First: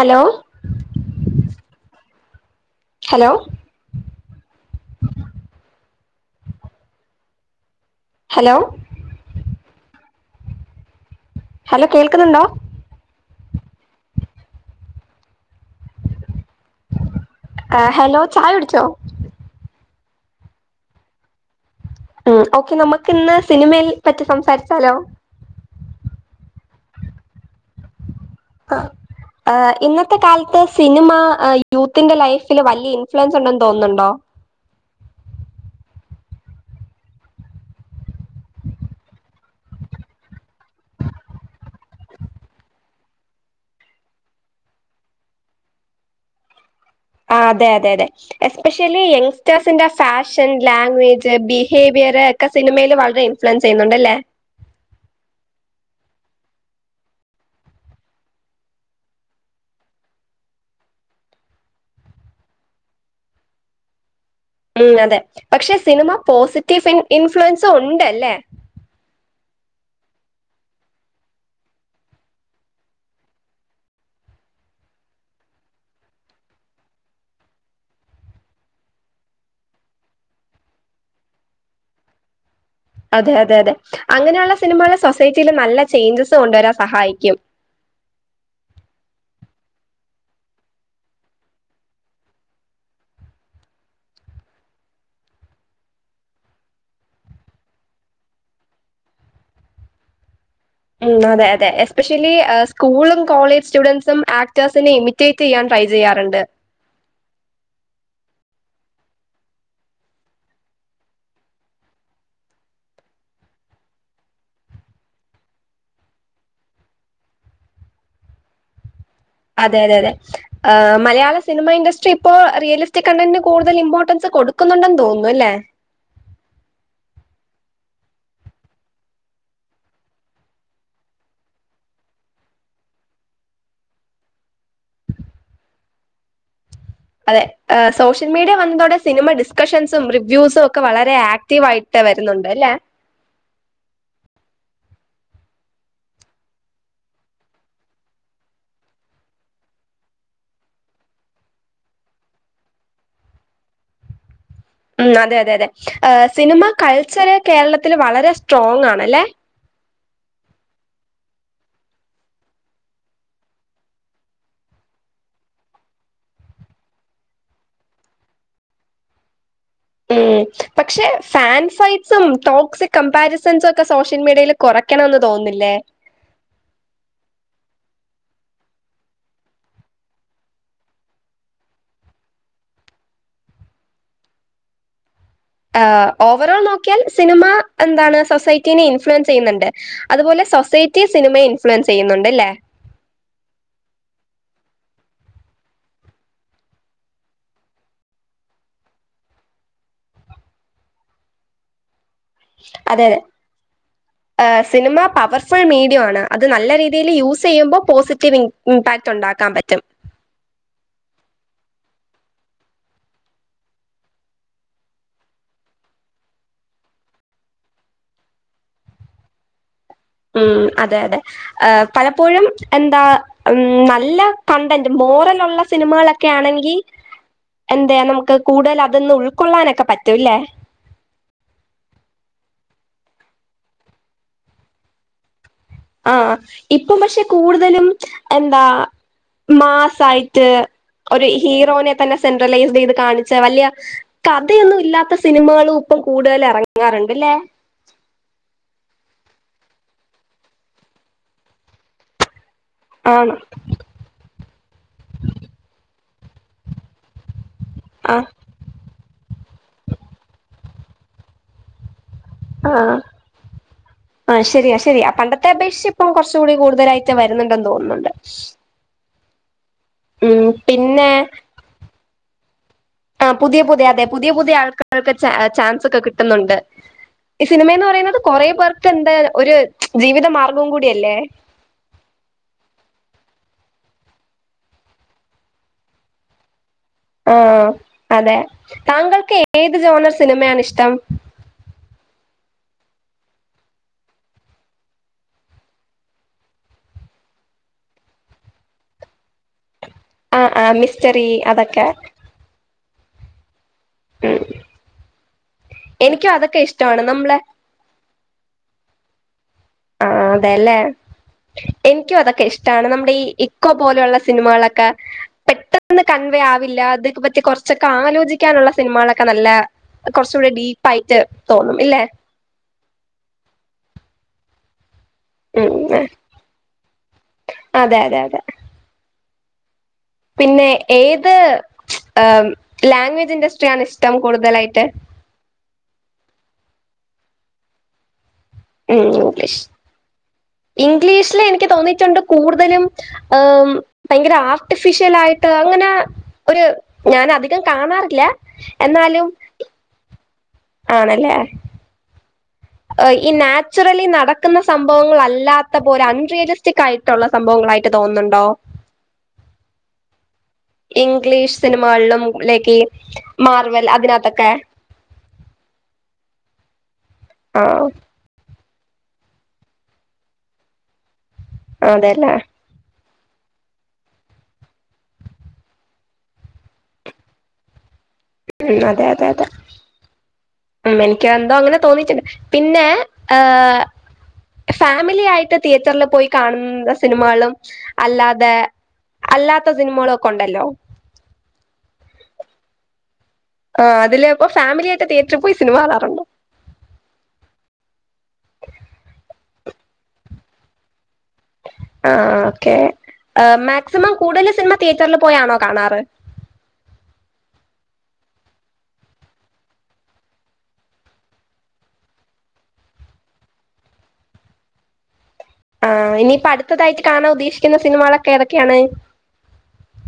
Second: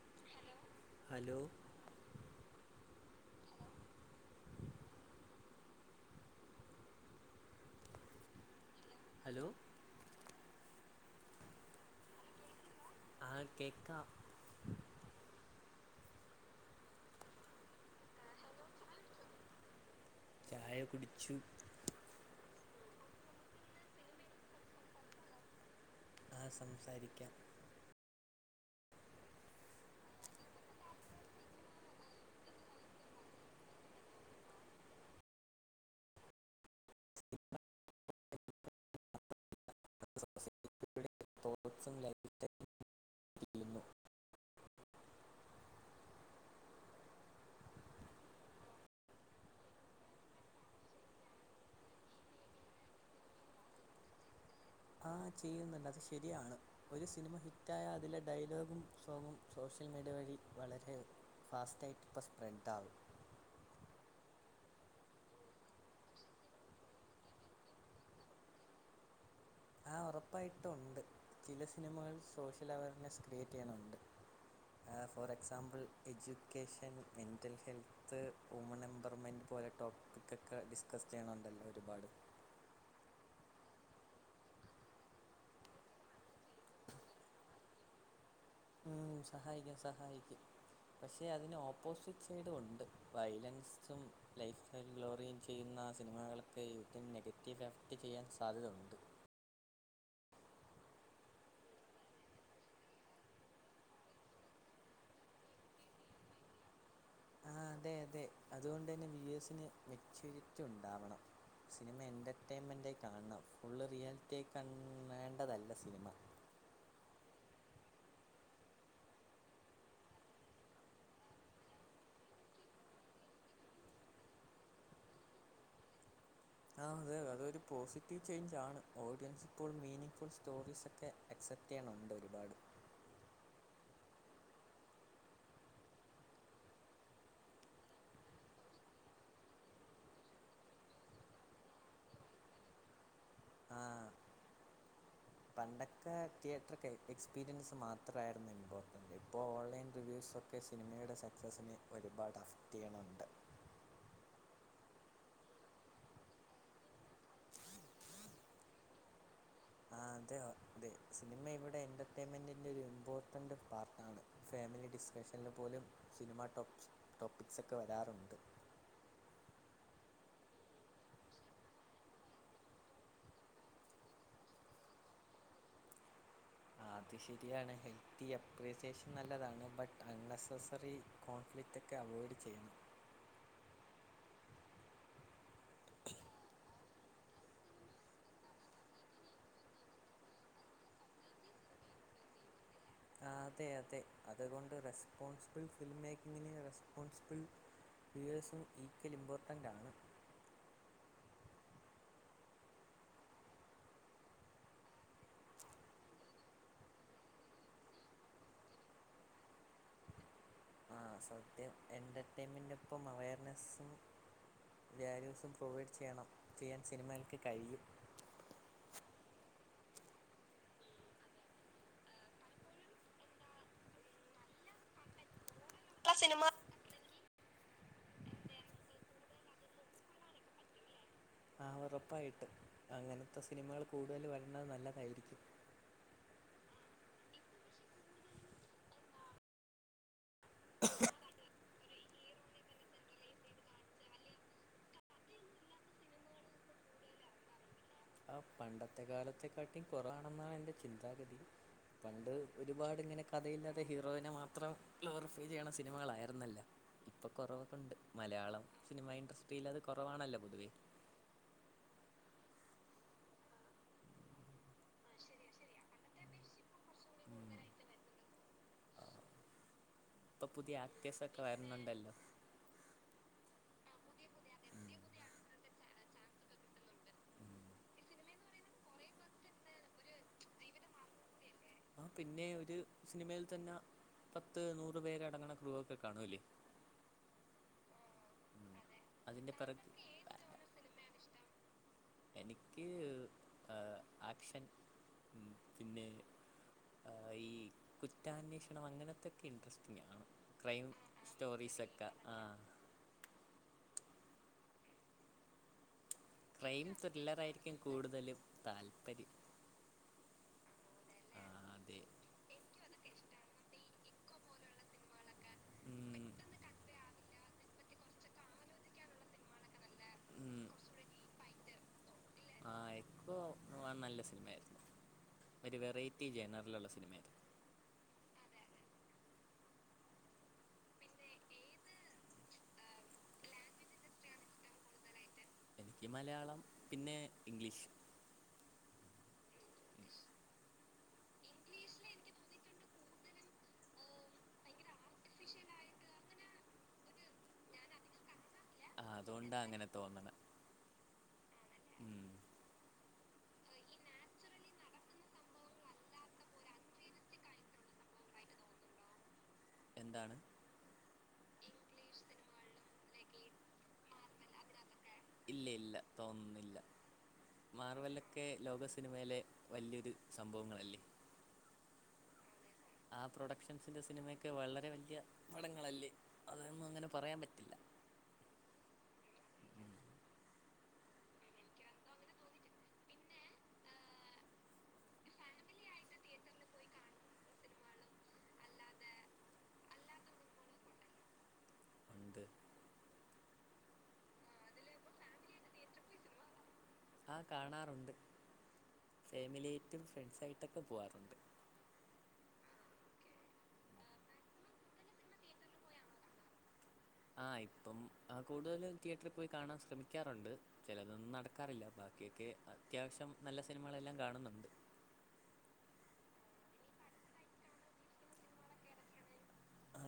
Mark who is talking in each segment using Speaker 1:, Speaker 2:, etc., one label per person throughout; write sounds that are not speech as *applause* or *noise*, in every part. Speaker 1: Hello
Speaker 2: hello
Speaker 1: hello hello
Speaker 2: hello
Speaker 1: hello കേൾക്കുന്നുണ്ടോ?
Speaker 2: ആഹ് കേക്കാ.
Speaker 1: ഏഹ് ഹെലോ ചായുടിച്ചോ?
Speaker 2: ചായ കുടിച്ചു.
Speaker 1: ഉം ഓക്കെ നമുക്ക് ന്ന് സിനിമയിൽ പറ്റി സംസാരിച്ചാലോ?
Speaker 2: ആഹ് സംസാരിക്ക്യാം.
Speaker 1: ആഹ് ഏഹ് ഇന്നത്തെ കാലത്ത് സിനിമ യൂത്തിന്റെ ലൈഫില് വലിയ ഇൻഫ്ലുവൻസ് ഉണ്ടെന്ന് തോന്നുന്നുണ്ടോ?
Speaker 2: തോ *unintelligible*
Speaker 1: ആഹ് അതെ അതെ അതെ. എസ്പെഷ്യലി യങ്സ്റ്റേഴ്സിന്റെ ഫാഷൻ, ലാംഗ്വേജ്, ബിഹേവിയർ, ക്കെ സിനിമയില് വളരെ ഇൻഫ്ലുവൻസ് ചെയ്യുന്നുണ്ടല്ലേ?
Speaker 2: ഹാഹ് ചെയ്യുന്നുണ്ട് അത് ശരിയാണ്. ഒരു സിനിമ ഹിറ്റായാ അതിലെ ഡയലോഗും സോങ്ങും സോഷ്യൽ മീഡിയ വഴി വളരെ ഫാസ്റ്റായിട്ട് പ്പ സ്പ്രെഡാവും.
Speaker 1: ഉം അതെ പക്ഷെ സിനിമ പോസിറ്റീഫിൻ ഇൻഫ്ലുവൻസും ഉണ്ടല്ലേ?
Speaker 2: ആഹ് ഉറപ്പായിട്ടു ഉണ്ട്. ചില സിനിമകൾ സോഷ്യൽ അവെയർനെസ് ക്രിയേറ്റ് ചെയ്യ്ണുണ്ട്. ഏഹ് for example education mental health woman empowerment പോലെ ടോപ്പിക്കൊക്കെ ഡിസ്കസ് ചെയ്യ്ണുണ്ടല്ലോ ഒരുപാട്.
Speaker 1: അതെ അതെ അതെ. അങ്ങനെയുള്ള സിനിമകൾ സൊസൈറ്റിയിൽ നല്ല ചേഞ്ചസ് കൊണ്ടുവരാൻ സഹായിക്കും.
Speaker 2: ഉം സഹായിക്കും സഹായിക്കും. പക്ഷേ അതിന് ഓപ്പോസിറ്റ് സൈഡും ഉണ്ട്. വൈലൻസ് സും ലൈഫ് സ്റ്റൈൽ ഗ്ലോറിയൻ ചെയ്യുന്ന സിനിമകൾക്ക് യുറ്റന് നെഗറ്റീവ് എഫക്റ്റ് ചെയ്യാൻ സാധ്യത ഉണ്ട്.
Speaker 1: ഉം അതെ അതെ. എസ്പെഷ്യലി സ്കൂളും കോളേജ് സ്റ്റുഡന്റ്സും ആക്ടേഴ്സിനെ ഇമി റ്റേറ്റ് ചെയ്യാൻ ട്രൈ ചെയ്യാറ്ണ്ട്.
Speaker 2: ആഹ് അതെ അതെ. അതുകൊണ്ടന്നെ വ്യുവേസിന് മെച്യൂരിറ്റി ഉണ്ടാവണം. സിനിമ എൻ്റർടൈയിൻമെന്റായി കാണണം ഫുള്ള് റിയാലിറ്റിയായി കൺ ണേണ്ടതല്ല സിനിമ.
Speaker 1: അതെ അതെ അതെ മലയാള സിനിമ ഇഡസ്ട്രി ഇപ്പോ റിയലിസ്റ്റിക് കണ്ണന്ന് കൂടുതൽ ഇമ്പോർട്ടൻസ് കൊടുക്കുന്നുണ്ടെന്ന് തോന്ന്ന്നു അല്ലേ
Speaker 2: ആഹ് അതെ അതൊരു പോസിറ്റീവ് ചൈഞ്ചാണ് ഓഡിയൻസ് ഇപ്പോളും മീനിങ് ഫുൾ സ്റ്റോറീസക്കെ എക്സെപ്റ്റിയ്യാൺ തോന്ന്ന്ന്ണ്ട് ഒരുപാട്
Speaker 1: അതെ സോഷ്യൽ മീഡിയ വന്നതോടെ സിനിമ ഡിസ്കഷൻസും റിവ്യൂസും ഒക്കെ വളരെ ആക് റ്റീവായിട്ട് വരുന്നുണ്ട് ല്ലേ
Speaker 2: ആഹ്
Speaker 1: *inaudible*
Speaker 2: പണ്ടക്കെ തിയേറ്റ്രക്കെ എക്സ്പീരിയൻസ് മാത്രാര്ന്നു ഇമ്പോർട്ടന്റ് ഇപ്പോ ഓൺലൈൻ റിവ്യൂസൊ ക്കെ സിനിമേടെ സക്സസിന് ഒരുപാട് അഫ്ത്തികള്ണ്ട്
Speaker 1: ഉം അതെ അതെ അതെ സിനിമ കൾച്ചറ് കേരളത്തിൽ വളരെ സ്ട്രോങ്ങാണല്ലേ
Speaker 2: ആഹ് അതെയോ തെ സിനിമ ഇവിടെ എൻ്റർടൈമെന്റിൻ്റൊരു ഇമ്പോർട്ടൻ്റ് പാർട്ടാണ് ഫാമിലി ഡിസ്കഷ്ന്ൽ പോലും സിനിമാ ടോപ്സ് ടോപ്പിക്സൊക്കെ വരാറുണ്ട്
Speaker 1: ഉം പക്ഷെ ഫാൻ ഫൈറ്റ്സും ടോക്സി കമ്പാരിസൺസൊക്കെ സോഷ്യൽ മീഡ്യേല് കൊറയ്ക്കണംന്ന് തോന്ന്ന്നില്ലേ
Speaker 2: അത് ശരിയാണ് ഹെൽത്തി അപ്രേസിയേഷൻ നല്ലതാണ് ബട്ട് അൺനെസ്സസറി കോൺഫ്ലിക്റ്റക്കെ അവേഡ് ചെയ്യണം
Speaker 1: ആഹ് ഓവറോൾ നോക്കിയാൽ സിനിമ എന്താണ് സൊസൈറ്റിനിം ഇൻഫ്ലുവൻസയയ്യ്ന്നുണ്ട് അത്പോലെ സൊസൈറ്റി സിനിമയെ ഇൻഫ്ലുവൻസ് ചെയ്യന്നുണ്ട്ല്ലേ
Speaker 2: ആതെ അതെ അത്കൊണ്ട് റെസ്പോൺസ്ബ്ൾ ഫിൽമേക്കിങ്ങിന് റെസ്പോൺസ്ബ്ൾ വിയേഴ്സും ഈക്കല് ഇമ്പോർട്ടൻ്റാണ്
Speaker 1: അതെയതെ സിനിമ പവർഫുൾ മീഡിയോ ആണ് അത് നല്ല രീതിയിൽ യൂസിയ്യുമ്പോ പോസിറ്റീവി ഇംപാക്റ്റുണ്ടാക്കാപറ്റും
Speaker 2: ആഹ് സത്യം എന്റർട്ടൈമന്റും പ്പം അവെയർനസും വാല്യൂസും പ്രൊവൈഡ് ചിയണം ചെയ്യാൻ സിനിമേൽക്ക് കഴിയും
Speaker 1: ഉം അതെ അതെ പലപ്പോഴും എന്താ ഉം നല്ല കണ്ടന്റ് മോറലുള്ള സിനിമകളക്കെ
Speaker 2: സിനിമ
Speaker 1: ആണെങ്കി എന്തേ നമുക്ക് കൂടൽ അതന്ന് ഉൾക്കൊള്ളാനക്കെ പറ്റു ല്ലേ
Speaker 2: ആഹ് ഒറപ്പായിട്ട് അങ്ങനത്തെ സിനിമകള് കൂടുതൽ വര്ന്നത് നല്ലതായിരിക്ക്യും
Speaker 1: ആഹ് ഇപ്പം പക്ഷെ കൂടുതലും എന്താ മാസായി റ്റേ ഒരു ഹീറോനെ തന്നെ സെൻട്രലൈസ് ചെയ്ത് കാണിച്ച വല്യയ കഥയൊന്നും ഇല്ലാത്ത സിനിമകളൂപ്പം കൂടുതൽ എറങ്ങാറ്ണ്ട്ല്ലേ
Speaker 2: ആഹ് പണ്ടത്തെ കാലത്തെക്കാട്ടി കൊറാവാണെന്നാണ് എൻ്റെ ചിന്താഗതി പണ്ട് ഒരുപാട്ങ്ങനെ
Speaker 1: ആണോ
Speaker 2: കഥയില്ലാതെ ഹീറോനെ മാത്രം ക്ലോറിഫൈ ചെയ്ണ സിനിമകളായിര്ന്നല്ല ഇപ്പ കൊറവൊക്കണ്ട്
Speaker 1: ആഹ്
Speaker 2: മലയാളം സിനിമ ഇൻഡസ്ട്രിയിൽ അത് കുറവാണല്ലോ പൊതുവേ
Speaker 1: ആഹ് ആഹ് ശരിയാ ശരിയാ പണ്ടത്തെ അപേശ്ശിപ്പം കൊർച്ചു കൂടി കൂടുതലായിറ്റ വര്ന്ന്ണ്ടെന്ന് തോന്ന്ന്നുണ്ട്
Speaker 2: ഇപ്പൊ പുതിയ
Speaker 1: പിന്നെ
Speaker 2: ആക്കേഴ്സക്കെ വാര്ന്നുണ്ടല്ലോ
Speaker 1: ആഹ് പുതിയ പുതിയ അതെ പുതിയ പുതിയ ആൾക ആൾക്കാര്ക്ക് ചേ ചാൻസൊക്കെ കിട്ട്ന്നുണ്ട് ഈ സിനിമേന്ന് പറയുന്നത് കൊറെ പേർ പെന്തേ ഒര് ജീവിത മാർഗ്ഗവും കൂടിയല്ലേ
Speaker 2: ആഹ് പിന്നെ ഒരു സിനിമയിൽ തന്നാ പത്ത് നൂറ് പേര അടങ്ങണ ക്ലൂഒക്കെ കാണ്വുല്ലേ
Speaker 1: ആഹ് അതെ താങ്കൾക്ക്
Speaker 2: അതിന്റെ
Speaker 1: ഏത്
Speaker 2: പിറക്
Speaker 1: ജോണർ സിനിമേണ് ഇഷ്ട്ടം
Speaker 2: എനിക്ക് ആക്ഷൻ പിന്നെ ഈ കുറ്റാന്വേഷണം അങ്ങനത്തൊക്കെ ഇൻട്രസ്റ്റിംഗ് ആണ്.
Speaker 1: ആഹ് ആഹ്
Speaker 2: ക്രൈം
Speaker 1: മിസ്റ്ററി
Speaker 2: സ്റ്റോറീസ്
Speaker 1: അതൊക്കെ
Speaker 2: ഒക്കെ ആഹ്
Speaker 1: ക്ക് എനിക്കും അതൊക്കെ
Speaker 2: ക്രയിം
Speaker 1: ഇഷ്ടമാണ് നമ്മളെ
Speaker 2: ത്രില്ലറായിരിക്കും കൂടുതലും താൽപര്യം.
Speaker 1: ആ അതേല്ലെ. എനിക്കും അതതൊക്കെ ഇഷ്ട ട്ടാണ്. നമ്മുടെ ഈ ഇക്കോ പോലുള്ള സിനിമകളൊക്കെ പെട്ടെന്ന്
Speaker 2: ഉം,
Speaker 1: കൺവേ ആവില്ല അത് പറ്റി കുറച്ചൊക്കെ ആലോചിക്കാനുള്ള സിനിമകളൊക്കെ നല്ല കൊറ്ച്ചുകൂടെ
Speaker 2: ഉം.
Speaker 1: ഡീപ്പ ആയിട്ട് തോന്നും. ഇല്ലെ
Speaker 2: ആ ഇപ്പോ നല്ല സിനിമയായിരുന്നു ഒരു
Speaker 1: ഉം
Speaker 2: വെറൈറ്റി ജനറൽള്ള സിനിമയായിരുന്നു
Speaker 1: അതെ അതെ അതെ പിന്നെ ഏത് ലാംഗ്വേജ് ഇൻഡസ്ട്രിയ ആണ് ഇഷ്ടം കൂടുതലായിട്ട്
Speaker 2: എനിക്ക് മലയാളം പിന്നെ ഇഗ്ലീഷ്.
Speaker 1: ളം ഇംഗ്ലീഷ ഇംഗ്ലീഷില് എനിക്ക് തോന്നിയിട്ടുണ്ട് കൂടുതലും ഹ്ദ ഭയങ്കര ആർട്ടിഫിഷൽ ആയിട്ട് അങ്ങനെ ഒരു ഞാൻ അധികം കാണാറില്ല.
Speaker 2: ആഹ് അതോണ്ടാ അങ്ങനെ തോന്ന്ണെ
Speaker 1: ആണല്ലെ
Speaker 2: ഉം
Speaker 1: ഈ നാച്ചുറലി നടക്കുന്ന സംഭവങ്ങൾ അല്ലാത്ത പോലെ അൺറിയലിസ്റ്റിക് ആയിട്ട് ട്ടാള്ള സംഭവങ്ങളായിട്ട് തോന്നുന്നുണ്ടോ.
Speaker 2: എന്താണ്
Speaker 1: ഇംഗ്ലീഷ് സിനിമകളിലും ലൈക്‌ മാർവൽ അതിനകത്തൊക്കെ
Speaker 2: ഇല്ല ഇല്ല തോന്നുന്നില്ല
Speaker 1: ആഹ്
Speaker 2: മാർവല്ല ക്കെ ലോക സിനിമയിലെ വല്യരു സംഭവങ്ങളല്ലേ.
Speaker 1: അതല്ലേ
Speaker 2: ആ പ്രൊഡക്ഷൻസിന്റെ സിനിമ ഒക്കെ വളരെ വലിയ പടങ്ങളല്ലേ അതൊന്നും അങ്ങനെ പറയാൻ പറ്റില്ല
Speaker 1: ഉം അതെ അതെ അതെ ഉം എനിക്ക് എന്തോ അങ്ങനെ തോന്നീട്ടുണ്ട് പിന്നെ ഏഹ് ഫാമിലി ആയിട്ട് തിയേറ്ററിൽ പോയി കാണുന്ന സിനിമകളും അല്ലാതെ അല്ലാത്ത സിനിമകളും ഒക്കെ ഉണ്ടല്ലോ
Speaker 2: ഉണ്ട്
Speaker 1: ആഹ് ആതില് ഇപ്പോ ഫമിലി ആയിട്ട് തയേറ്ററി പോയി സിനിമ കാണാറുണ്ടോ.
Speaker 2: ആഹ് കാണാറുണ്ട്. ഫാമിലിയായിട്ടും ഫ്രണ്ട്സായിട്ടൊക്കെ പോകാറുണ്ട്.
Speaker 1: ആഹ് ഓക്കേ. ആഹ് മാക്സിമം കൂടുതലു സിനിമ തിയേറ്ററിൽ പോയാണോ കാണാറ്.
Speaker 2: ആഹ് ഇപ്പം ആഹ് കൂടുതലും തിയേറ്ററിൽ പോയി കാണാൻ ശ്രമിക്കാറുണ്ട്. ചെലതൊന്നും നടക്കാറില്ല ബാക്ക്യാെക്കെ അത്യാവശ്യം നല്ല സിനിമകളെല്ലാം കാണുന്നുണ്ട്.
Speaker 1: ആഹ് ഇനിയിപ്പൊ അടുത്തതായിട്ട് കാണാൻ ഉദ്ദേശിക്കുന്ന സിനിമകളൊക്കെ ഏതൊക്കെയാണ്.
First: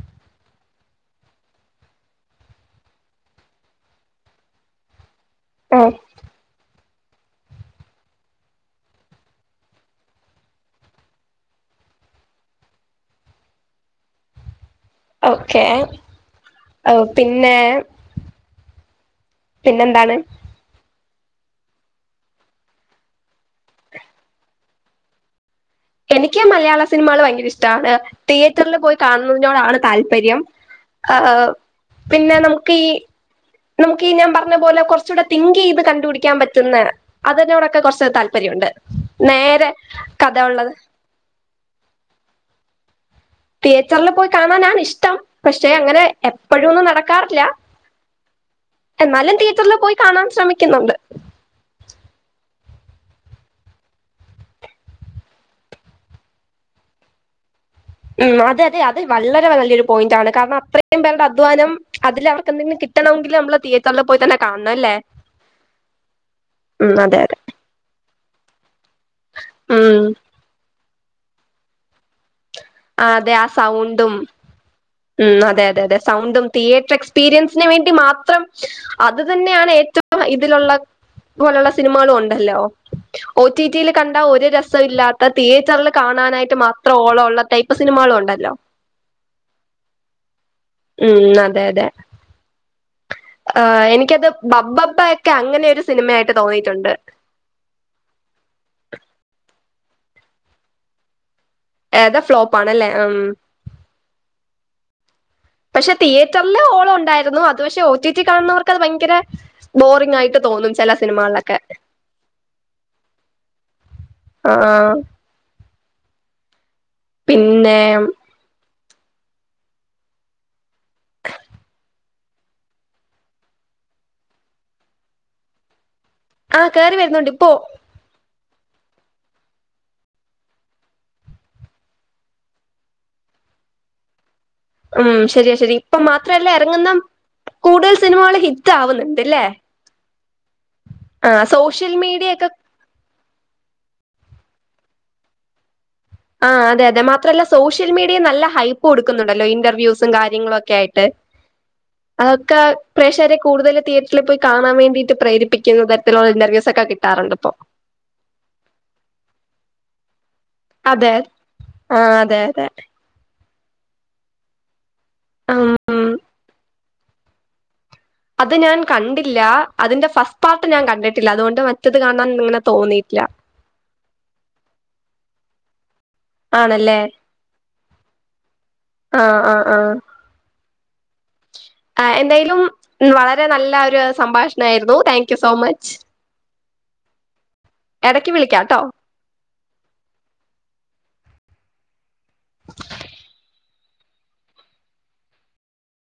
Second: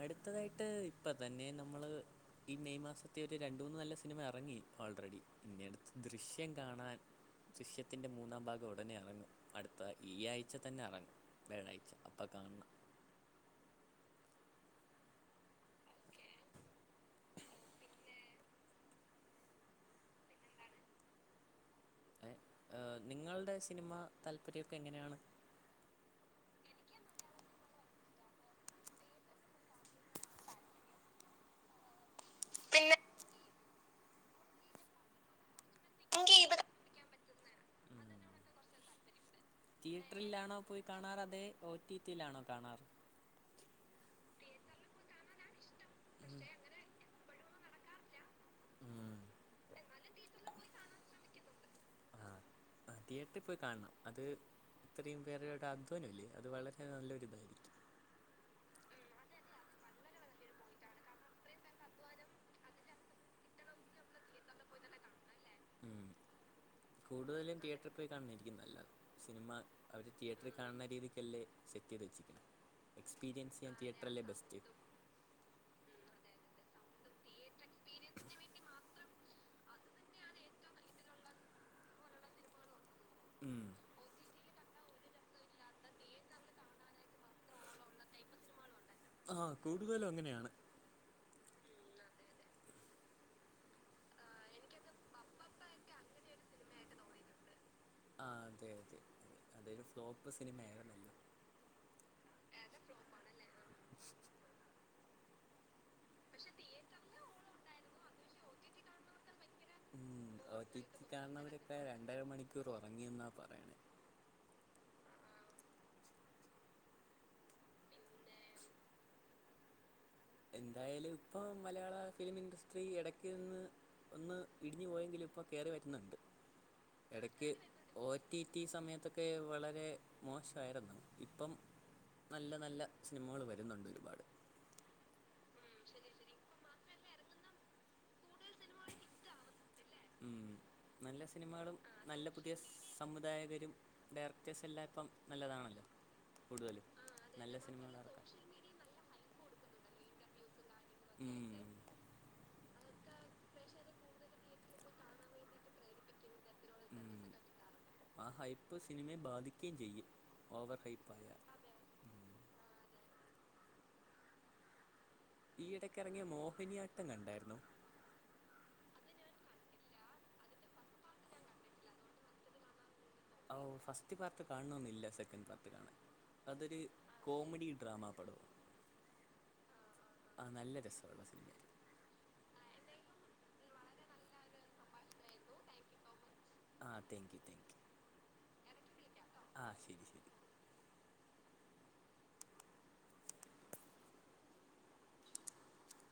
Speaker 2: അടുത്തതായിട്ട് ഇപ്പ തന്നെ നമ്മള്. ഈഹ് മെയ് മാസത്ത് ഒരു രണ്ടു മൂന്ന് നല്ല സിനിമ എറങ്ങി ഓൾറെഡി. പിന്നെ അടുത്ത്
Speaker 1: ആഹ്
Speaker 2: ദൃശ്യം കാണാൻ. ദൃശ്യത്തിന്റെ മൂന്നാം ഭാഗം ഉടനെ എറങ്ങും. അടുത്ത ഈ ആഴ്ച തന്നെ എറങ്ങും. വ്യാഴാഴ്ച്ച അപ്പ കാണണം.
Speaker 1: ഓക്കെ ഔ പിന്നെ പിന്നെന്താണ്.
Speaker 2: ഏഹ് ഏഹ് നിങ്ങളുടെ സിനിമ താല്പര്യം ഒക്കെ എങ്ങനേണ്.
Speaker 1: എനിക്ക് മലയാളം സിനിമകൾ ഭയങ്കര ഇഷ്ടാണ്, തീയേറ്ററിൽ പോയി കാണുന്നതിനോടാണ് താല്പര്യം. ആഹ് ആഹ് പിന്നെ നമുക്ക് ഈ.
Speaker 2: പിന്നെ
Speaker 1: നമുക്ക് ഈ ഞാൻ പറഞ്ഞുപോലെ കുറച്ചും കൂടി തിങ്ക് ചെയ്ത് കണ്ടു പിടിക്കാൻ
Speaker 2: സംഗീത
Speaker 1: പറ്റുന്നു. അതിനോടൊക്കെ കൊറച്ച് താല്പര്യം ഉണ്ട്, നേരെ.
Speaker 2: തീയറ്ററിൽ
Speaker 1: കഥ
Speaker 2: ആണോ
Speaker 1: ഉള്ളത്
Speaker 2: പോയി കാണാറത്, ഒ ടി ടി യിലാണോ കാണാറ്?
Speaker 1: തീയേറ്ററിൽ പോയി കാണാനാണ് ഇഷ്ടം, പക്ഷെ അങ്ങനെ എപ്പഴും ഒന്നും നടക്കാ ക്കാറില്ല
Speaker 2: ഉം
Speaker 1: എന്നാലും തീയറ്ററിൽ പോയി കാണാൻ ശ്രമിക്കുന്നുണ്ട്.
Speaker 2: ആഹ് തീയേറ്ററിൽ പോയി കാണണം, അത് ഇത്രയും പേരുടെ അധ്വാനല്ലേ അത് വളരെ നല്ലൊരു ഇതായിരിക്കും.
Speaker 1: ഉം അതെ അതെ അത് വളരെ വലിയൊരു പോയിന്റ് ആണ്, കാരണം അത്രയും പേരുടെ അധ്വാനം അതിൽ അവർ എന്തെങ്കിലും കി കിട്ടണമെങ്കിൽ നമ്മള് തീയേറ്ററിൽ പോയി തന്നെ കാണണമല്ലോ.
Speaker 2: ഉം
Speaker 1: അതെ
Speaker 2: കൂടുതലും തീയേറ്ററിൽ പോയി കാണുന്നായിരിക്കും നല്ലത് സിനിമ
Speaker 1: ഉം
Speaker 2: അവര് തീയേറ്റ തീയറ്ററിൽ കാണുന്ന രീതിക്കല്ലേ സെറ്റ് ചെയ്ത് വെച്ചേക്കേണ്,
Speaker 1: ആ, അതെ ആ
Speaker 2: എക്സ്പീരിയൻസ് ചെയ്യാൻ തീയറ്റർ
Speaker 1: സൗണ്ടും
Speaker 2: അല്ലേ ബെസ്റ്റ്.
Speaker 1: ഉം അതെ അതെ അതെ സൗണ്ടും തീയേറ്റർ എക്സ്പീരിയൻസിന് വേണ്ടി മാത്രം. അതു തന്നെയാണ് ഏറ്റവും ഇതിലുള്ള ഇതുപോലുള്ള സിനിമകളും ഉണ്ടല്ലോ? ഒ
Speaker 2: ഉം
Speaker 1: ടി ടി യിൽ കണ്ടാൽ ഒരു രസം ഇല്ലാത്ത തീയേറ്ററിൽ കാണാനായിട്ട് മാത്രം ഓളം ഉള്ള ടൈപ്പ്. സിനിമകളും ഉണ്ടല്ലോ?
Speaker 2: ആഹ് കൂടുതലും അങ്ങനെയാണ്.
Speaker 1: ഉം അതെ അതെ. ആഹ് എനിക്ക് അത് ബ്ബബ്ബഭ ഒക്കെ അങ്ങനൊരു സിനിമയായിട്ട് തോന്നിയിട്ടുണ്ട്.
Speaker 2: ആഹ് അതെ അതെ അതൊരു ഫ്ലോപ്പ് സിനിമ ആയിരുന്നല്ലേ.
Speaker 1: ഏതാ ഫ്ലോപ്പ് ആണല്ലേ ഉം. പക്ഷെ തീയേറ്ററിലെ ഓളം ഉണ്ടായിരുന്നു, അത് പക്ഷെ ഒ ടി ടി കാണുന്നവർക്ക് അത് ഭയങ്കര ബോറിങ്.
Speaker 2: ഉം ഒ ടി ടി കാണുന്നവരൊക്കെ രണ്ടര മണിക്കൂർ ഉറങ്ങി എന്നാ പറയണ.
Speaker 1: ആഹ് പിന്നെ
Speaker 2: എന്തായാലും ഇപ്പം മലയാളം ഫിലിം ഇൻസ്ട്രി ഇടയ്ക്കുന്നേ. ഒന്ന് ഇടിഞ്ഞു പോയെങ്കിലും ഇപ്പൊ കേറി വരുന്നുണ്ട്
Speaker 1: ആ കേറി വരുന്നുണ്ട് ഇപ്പോ
Speaker 2: ഇടയ്ക്ക്. ഒ ടി ടി സമയത്തൊക്കെ വളരെ മോശമായിരുന്നു ഇപ്പം. നല്ല നല്ല സിനിമകൾ വരുന്നുണ്ട് ഒരുപാട്.
Speaker 1: ഉം ശരിയാ ശരി ഇപ്പം മാത്രമല്ല, ഇറങ്ങുന്ന കൂടുതൽ സിനിമകൾ ഹിറ്റ് ആവുന്നുണ്ട് അല്ലേ.
Speaker 2: ഉം നല്ല സിനിമകളും
Speaker 1: സോഷ്യൽ
Speaker 2: ആഹ് നല്ല
Speaker 1: മീഡിയ ഒക്കെ
Speaker 2: പുതിയ സ് സംവിധായകരും ഡയറക്ടേഴ്സ് എല്ലാം ഇപ്പം നല്ലതാണ് അല്ലോ.
Speaker 1: ആഹ് അതെ അതെ മാത്രല്ല സോഷ്യൽ
Speaker 2: ഇറക്കാം
Speaker 1: മീഡിയയിൽ നല്ല ഹൈ പ്പ് കൊടുക്കുന്നുണ്ടല്ലോ ഇന്റർവ്യൂസും കാര്യങ്ങളും ഒക്കെ ആയിട്ട്.
Speaker 2: ഉം
Speaker 1: അതൊക്കെ പ്രേക്ഷകരെ കൂടുതൽ തീയേറ്ററിൽ പോയി കാണാൻ വേണ്ടിട്ട് പ്രേരിപ്പിക്കുന്ന തരത്തിലുള്ള ഇന്റർവ്യൂസ്. ഒക്കെ കിട്ടാറുണ്ട് ഇപ്പൊ.
Speaker 2: ആഹ് ഹൈപ്പ് സിനിമയെ ബാധിക്കുകയും ചെയ്യും. ഓവർ
Speaker 1: അതെ
Speaker 2: ഹൈപ്പായാൽ
Speaker 1: ആഹ് അതെ അതെ. ആ
Speaker 2: ഈ ഇടയ്ക്ക് ഇറങ്ങിയ മോഹിനിയാട്ടം കണ്ടായിരുന്നോ?
Speaker 1: അത് ഞാൻ കണ്ടില്ല അതിന്റെ ഫസ്റ്റ് പാർട്ട് ഞാൻ കണ്ടിട്ടില്ല, അതുകൊണ്ട് മറ്റേത് കാണാൻ ഇങ്ങനെ തോന്നിയിട്ടില്ല.
Speaker 2: ഓഹ് ഫസ്റ്റ് പാർട്ട് കാണണമെന്നില്ല, സെക്കന്റ്‌ പാർട്ട് കാണാൻ. അതൊരു
Speaker 1: ആണല്ലേ
Speaker 2: ആഹ് കോമഡി ഡ്രാമ പടവാണ് ആഹ് ആഹ്. ആഹ് നല്ല രസമുള്ള സിനിമ ആയിരിക്കും.
Speaker 1: ആഹ് എന്തായാലും വളരെ നല്ല ഒരു സംഭാഷണ ആയിരുന്നു താങ്ക് യു സോ മച്ച്.
Speaker 2: ആഹ് താങ്ക് യു താങ്ക് യു.
Speaker 1: എടയ്ക്ക് വിളിക്ക്യാ ട്ടോ
Speaker 2: ആഹ് ശെരി ശെരി
Speaker 1: *inaudible*